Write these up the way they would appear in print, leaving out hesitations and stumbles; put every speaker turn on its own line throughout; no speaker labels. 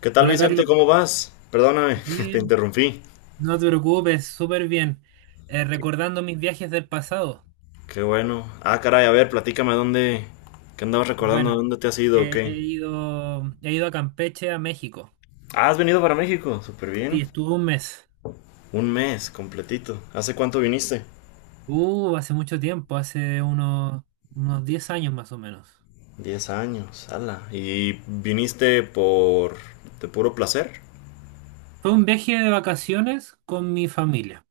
¿Qué tal,
Hola
Vicente? ¿Cómo
Carlos,
vas? Perdóname, te
bien,
interrumpí.
no te preocupes, súper bien.
Qué,
Recordando mis viajes del pasado.
qué bueno. Ah, caray, a ver, platícame dónde. ¿Qué andabas recordando?
Bueno,
¿Dónde te has ido o qué?
he ido a Campeche, a México.
Ah, has venido para México. Súper
Sí,
bien.
estuve un mes.
Un mes completito. ¿Hace cuánto viniste?
Hace mucho tiempo, unos 10 años más o menos.
10 años, ala. ¿Y viniste por. De puro placer?
Fue un viaje de vacaciones con mi familia.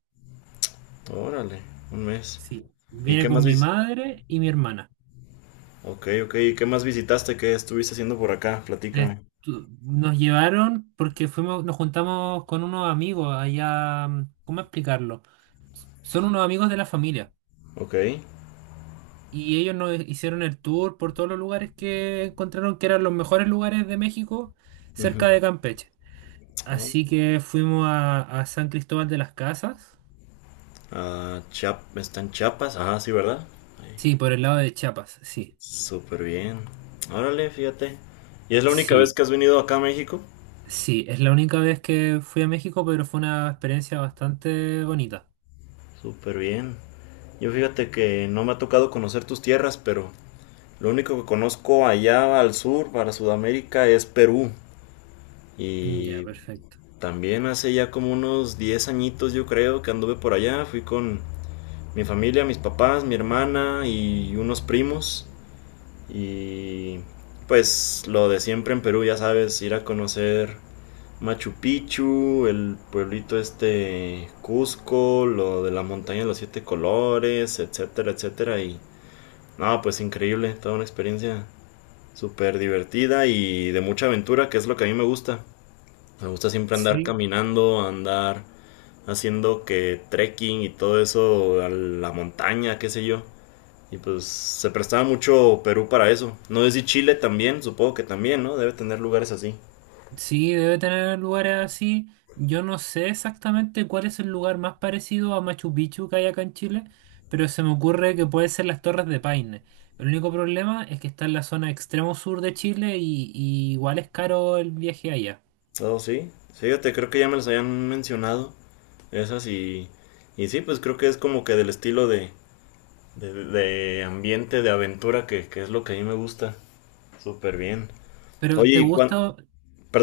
Órale, un mes.
Sí,
¿Y
vine
qué más
con mi
vis...
madre y mi hermana.
Ok, ok. ¿Y qué más visitaste? ¿Qué estuviste haciendo por acá? Platícame.
Estu- Nos llevaron porque fuimos, nos juntamos con unos amigos allá, ¿cómo explicarlo? Son unos amigos de la familia.
Ok.
Y ellos nos hicieron el tour por todos los lugares que encontraron que eran los mejores lugares de México cerca
Ujú.
de Campeche. Así que fuimos a San Cristóbal de las Casas.
Ah, ¿Está en Chiapas? Ah, sí, ¿verdad?
Sí, por el lado de Chiapas, sí.
Súper bien. Órale, fíjate. ¿Y es la única vez
Sí,
que has venido acá a México?
sí. Es la única vez que fui a México, pero fue una experiencia bastante bonita.
Súper bien. Yo fíjate que no me ha tocado conocer tus tierras, pero lo único que conozco allá al sur, para Sudamérica, es Perú.
Ya,
Y
perfecto.
también hace ya como unos 10 añitos yo creo que anduve por allá. Fui con mi familia, mis papás, mi hermana y unos primos. Y pues lo de siempre en Perú, ya sabes, ir a conocer Machu Picchu, el pueblito este Cusco, lo de la montaña de los siete colores, etcétera, etcétera. Y no, pues increíble, toda una experiencia súper divertida y de mucha aventura, que es lo que a mí me gusta. Me gusta siempre andar
Sí.
caminando, andar haciendo que trekking y todo eso, a la montaña, qué sé yo. Y pues se prestaba mucho Perú para eso. No sé si Chile también, supongo que también, ¿no? Debe tener lugares así.
Sí, debe tener lugares así. Yo no sé exactamente cuál es el lugar más parecido a Machu Picchu que hay acá en Chile, pero se me ocurre que puede ser las Torres de Paine. El único problema es que está en la zona extremo sur de Chile y igual es caro el viaje allá.
Oh, sí. Sí, fíjate, creo que ya me los habían mencionado. Esas y, y sí, pues creo que es como que del estilo de ambiente, de aventura, que es lo que a mí me gusta. Súper bien.
Pero,
Oye,
¿te gusta,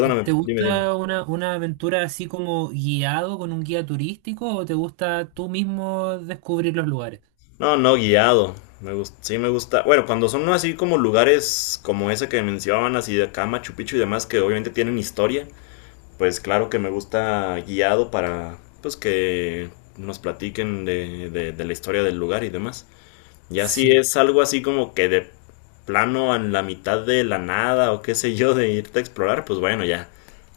eh, te
dime, dime.
gusta una aventura así como guiado con un guía turístico o te gusta tú mismo descubrir los lugares?
No, no, guiado. Me gusta, sí me gusta. Bueno, cuando son así como lugares como ese que mencionaban, así de acá, Machu Picchu y demás, que obviamente tienen historia, pues claro que me gusta guiado para, pues que nos platiquen de la historia del lugar y demás. Ya si
Sí,
es algo así como que de plano en la mitad de la nada o qué sé yo de irte a explorar, pues bueno, ya,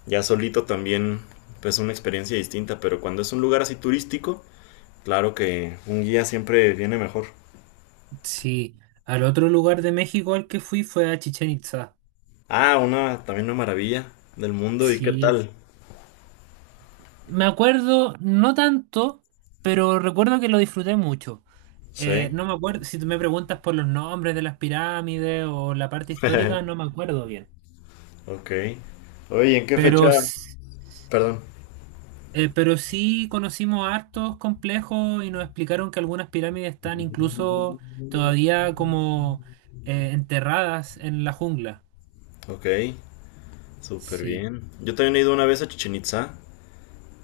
ya solito también pues una experiencia distinta, pero cuando es un lugar así turístico, claro que un guía siempre viene mejor.
sí. Al otro lugar de México al que fui fue a Chichén Itzá.
Ah, una también una maravilla del mundo y qué
Sí.
tal.
Me acuerdo, no tanto, pero recuerdo que lo disfruté mucho.
Sí.
No me acuerdo, si tú me preguntas por los nombres de las pirámides o la parte histórica, no me acuerdo bien.
Ok. Oye, ¿En qué fecha?
Pero, s-
Perdón.
pero sí conocimos hartos complejos y nos explicaron que algunas pirámides están incluso todavía como enterradas en la jungla.
Ok, súper
Sí,
bien. Yo también he ido una vez a Chichen Itzá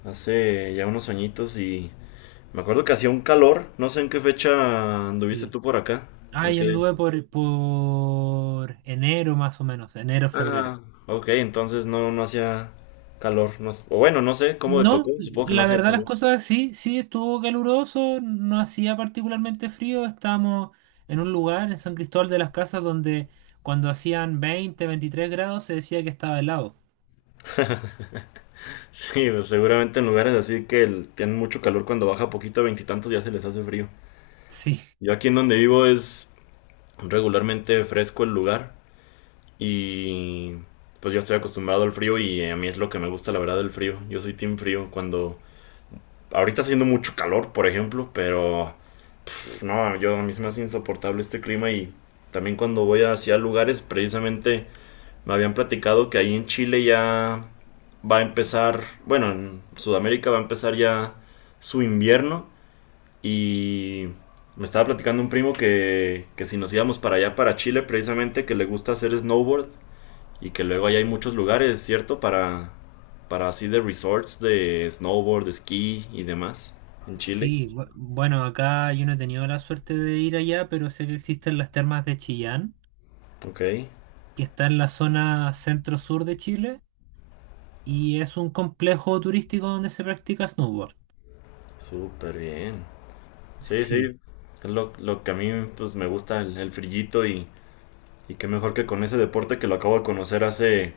hace ya unos añitos y me acuerdo que hacía un calor, no sé en qué fecha anduviste
sí.
tú por acá.
Ah,
¿En
yo
qué?
anduve por enero más o menos, enero, febrero.
Ah, ok, entonces no, no hacía calor. No, o bueno, no sé cómo te tocó,
No,
supongo que no
la
hacía
verdad las
calor.
cosas sí, sí estuvo caluroso, no hacía particularmente frío, estábamos en un lugar en San Cristóbal de las Casas donde cuando hacían 20 23 grados se decía que estaba helado.
Sí, pues, seguramente en lugares así que tienen mucho calor cuando baja poquito a veintitantos ya se les hace frío.
Sí,
Yo aquí en donde vivo es regularmente fresco el lugar y pues yo estoy acostumbrado al frío y a mí es lo que me gusta la verdad el frío. Yo soy team frío cuando ahorita está haciendo mucho calor, por ejemplo, pero pues no, yo a mí se me hace insoportable este clima y también cuando voy hacia lugares, precisamente me habían platicado que ahí en Chile ya va a empezar, bueno, en Sudamérica va a empezar ya su invierno y me estaba platicando un primo que si nos íbamos para allá, para Chile, precisamente que le gusta hacer snowboard y que luego allá hay muchos lugares, ¿cierto? Para así de resorts de snowboard, de esquí y demás en Chile.
sí, bueno, acá yo no he tenido la suerte de ir allá, pero sé que existen las termas de Chillán,
Ok,
que está en la zona centro-sur de Chile y es un complejo turístico donde se practica snowboard.
súper bien. Sí, sí,
Sí,
es lo que a mí pues me gusta el frillito y qué mejor que con ese deporte que lo acabo de conocer hace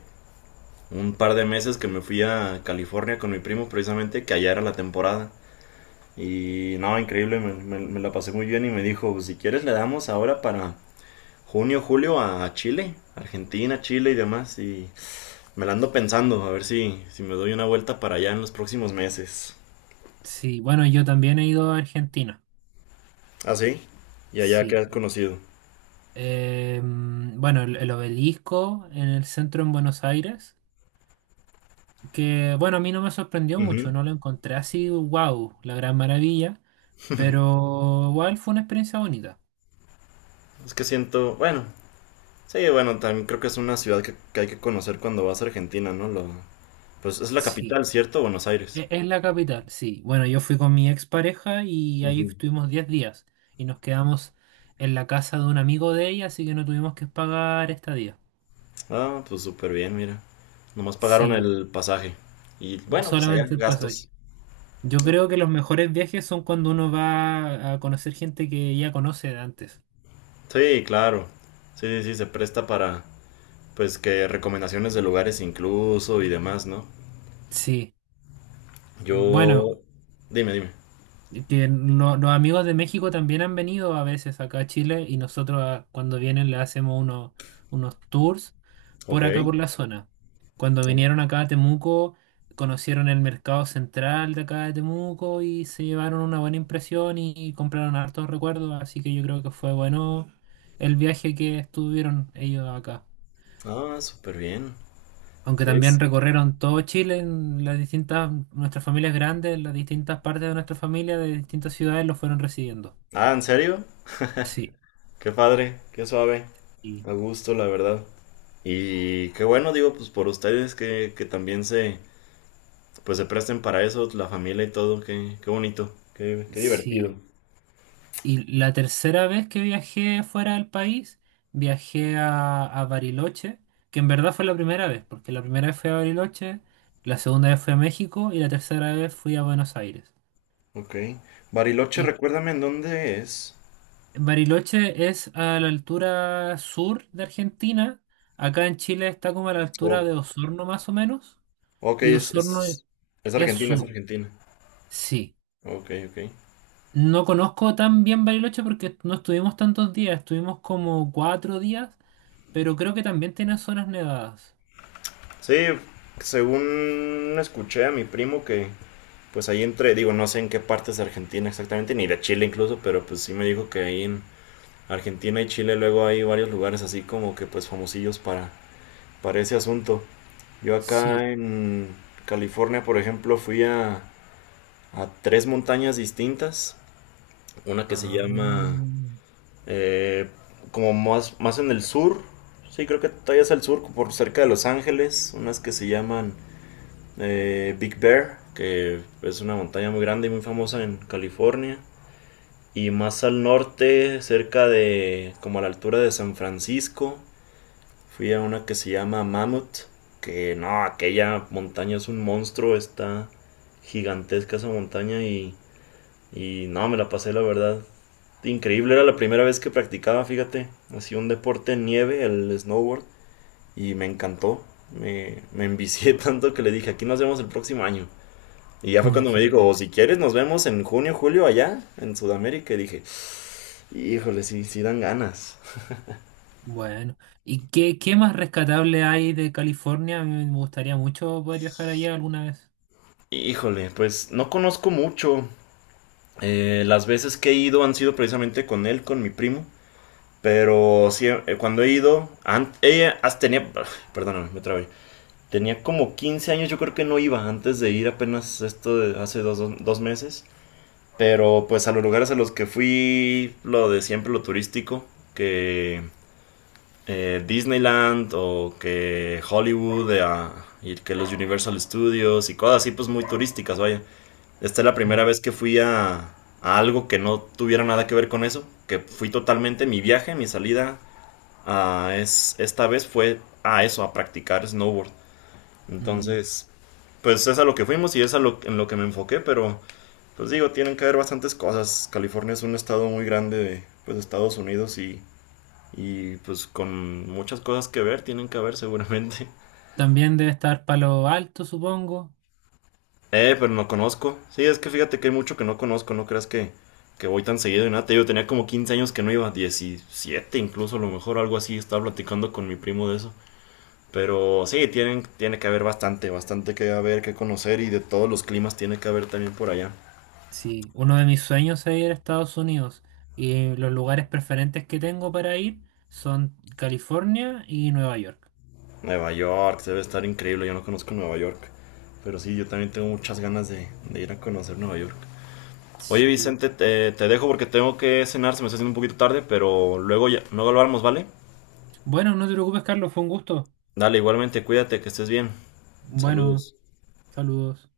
un par de meses que me fui a California con mi primo precisamente, que allá era la temporada. Y no, increíble, me la pasé muy bien y me dijo, si quieres le damos ahora para junio, julio a Chile, Argentina, Chile y demás. Y me la ando pensando, a ver si me doy una vuelta para allá en los próximos meses.
sí, bueno, yo también he ido a Argentina.
¿Ah, sí? Y allá que
Sí.
has conocido.
Bueno, el obelisco en el centro en Buenos Aires, que bueno, a mí no me sorprendió
Ujú.
mucho, no lo encontré así, wow, la gran maravilla, pero igual fue una experiencia bonita.
Es que siento, bueno, sí, bueno, también creo que es una ciudad que hay que conocer cuando vas a Argentina, ¿no? Pues es la
Sí,
capital, ¿cierto? Buenos Aires.
es la capital, sí. Bueno, yo fui con mi expareja y ahí
Ujú.
estuvimos 10 días y nos quedamos en la casa de un amigo de ella, así que no tuvimos que pagar estadía.
Ah, pues súper bien, mira. Nomás pagaron
Sí,
el pasaje. Y bueno, pues allá,
solamente el pasaje.
gastos.
Yo
¿No?
creo que los mejores viajes son cuando uno va a conocer gente que ya conoce de antes.
Sí, claro. Sí, sí, sí, se presta para, pues, que recomendaciones de lugares incluso y demás, ¿no?
Sí,
Yo...
bueno,
Dime, dime.
que no- los amigos de México también han venido a veces acá a Chile y nosotros ah, cuando vienen le hacemos unos tours
Ok.
por acá por la zona. Cuando vinieron acá a Temuco, conocieron el mercado central de acá de Temuco y se llevaron una buena impresión y compraron hartos recuerdos, así que yo creo que fue bueno el viaje que estuvieron ellos acá.
Ah, súper bien.
Aunque también
Sí.
recorrieron todo Chile, en las distintas, nuestras familias grandes, las distintas partes de nuestra familia, de distintas ciudades, los fueron recibiendo.
Ah, ¿en serio?
Sí,
Qué padre, qué suave.
y
A gusto, la verdad. Y qué bueno, digo, pues por ustedes que también se presten para eso, la familia y todo, qué bonito, qué divertido.
sí. Y la tercera vez que viajé fuera del país, viajé a Bariloche, que en verdad fue la primera vez, porque la primera vez fui a Bariloche, la segunda vez fui a México y la tercera vez fui a Buenos Aires.
Ok. Bariloche,
Y
recuérdame en dónde es.
Bariloche es a la altura sur de Argentina. Acá en Chile está como a la altura
Oh,
de Osorno más o menos.
ok,
Y
es,
Osorno
es, es
es
Argentina, es
sur,
Argentina.
sí.
Ok, ok.
No conozco tan bien Bariloche porque no estuvimos tantos días, estuvimos como 4 días, pero creo que también tiene zonas nevadas.
Sí, según escuché a mi primo que, pues ahí entre, digo, no sé en qué partes de Argentina exactamente, ni de Chile incluso, pero pues sí me dijo que ahí en Argentina y Chile luego hay varios lugares así como que pues famosillos para ese asunto. Yo
Sí.
acá en California, por ejemplo, fui a tres montañas distintas. Una que se llama
Ah,
eh, como más, más en el sur. Sí, creo que todavía es al sur, por cerca de Los Ángeles. Unas que se llaman Big Bear, que es una montaña muy grande y muy famosa en California. Y más al norte, cerca de como a la altura de San Francisco. Fui a una que se llama Mammoth, que no, aquella montaña es un monstruo, está gigantesca esa montaña y no, me la pasé la verdad. Increíble, era la primera vez que practicaba, fíjate, hacía un deporte en nieve, el snowboard, y me encantó. Me envicié tanto que le dije, aquí nos vemos el próximo año. Y ya fue cuando me
genial.
dijo, si quieres nos vemos en junio, julio allá, en Sudamérica. Y dije, híjole, sí, sí dan ganas.
Bueno, ¿y qué, qué más rescatable hay de California? A mí me gustaría mucho poder viajar allá alguna vez.
Híjole, pues no conozco mucho. Las veces que he ido han sido precisamente con él, con mi primo. Pero sí, cuando he ido, ella hasta tenía, perdóname, me trabé. Tenía como 15 años, yo creo que no iba antes de ir apenas esto de hace dos meses. Pero pues a los lugares a los que fui, lo de siempre, lo turístico, que Disneyland o que Hollywood y que los Universal Studios y cosas así, pues muy turísticas, vaya. Esta es la primera
Mm,
vez que fui a algo que no tuviera nada que ver con eso, que fui totalmente mi viaje, mi salida esta vez fue a eso, a practicar snowboard.
mm.
Entonces, pues es a lo que fuimos y es en lo que me enfoqué, pero pues digo, tienen que haber bastantes cosas. California es un estado muy grande de pues, Estados Unidos y pues con muchas cosas que ver, tienen que haber seguramente.
También debe estar Palo Alto, supongo.
Pero no conozco. Sí, es que fíjate que hay mucho que no conozco, no creas que voy tan seguido y nada. Te digo, tenía como 15 años que no iba, 17, incluso, a lo mejor algo así, estaba platicando con mi primo de eso. Pero sí, tienen, tiene que haber bastante, bastante que haber, que conocer y de todos los climas tiene que haber también por allá.
Sí, uno de mis sueños es ir a Estados Unidos y los lugares preferentes que tengo para ir son California y Nueva York.
Nueva York, debe estar increíble, yo no conozco Nueva York. Pero sí, yo también tengo muchas ganas de ir a conocer Nueva York. Oye
Sí.
Vicente, te dejo porque tengo que cenar, se me está haciendo un poquito tarde, pero luego ya, luego hablamos, ¿vale?
Bueno, no te preocupes, Carlos, fue un gusto.
Dale, igualmente, cuídate, que estés bien.
Bueno,
Saludos.
saludos.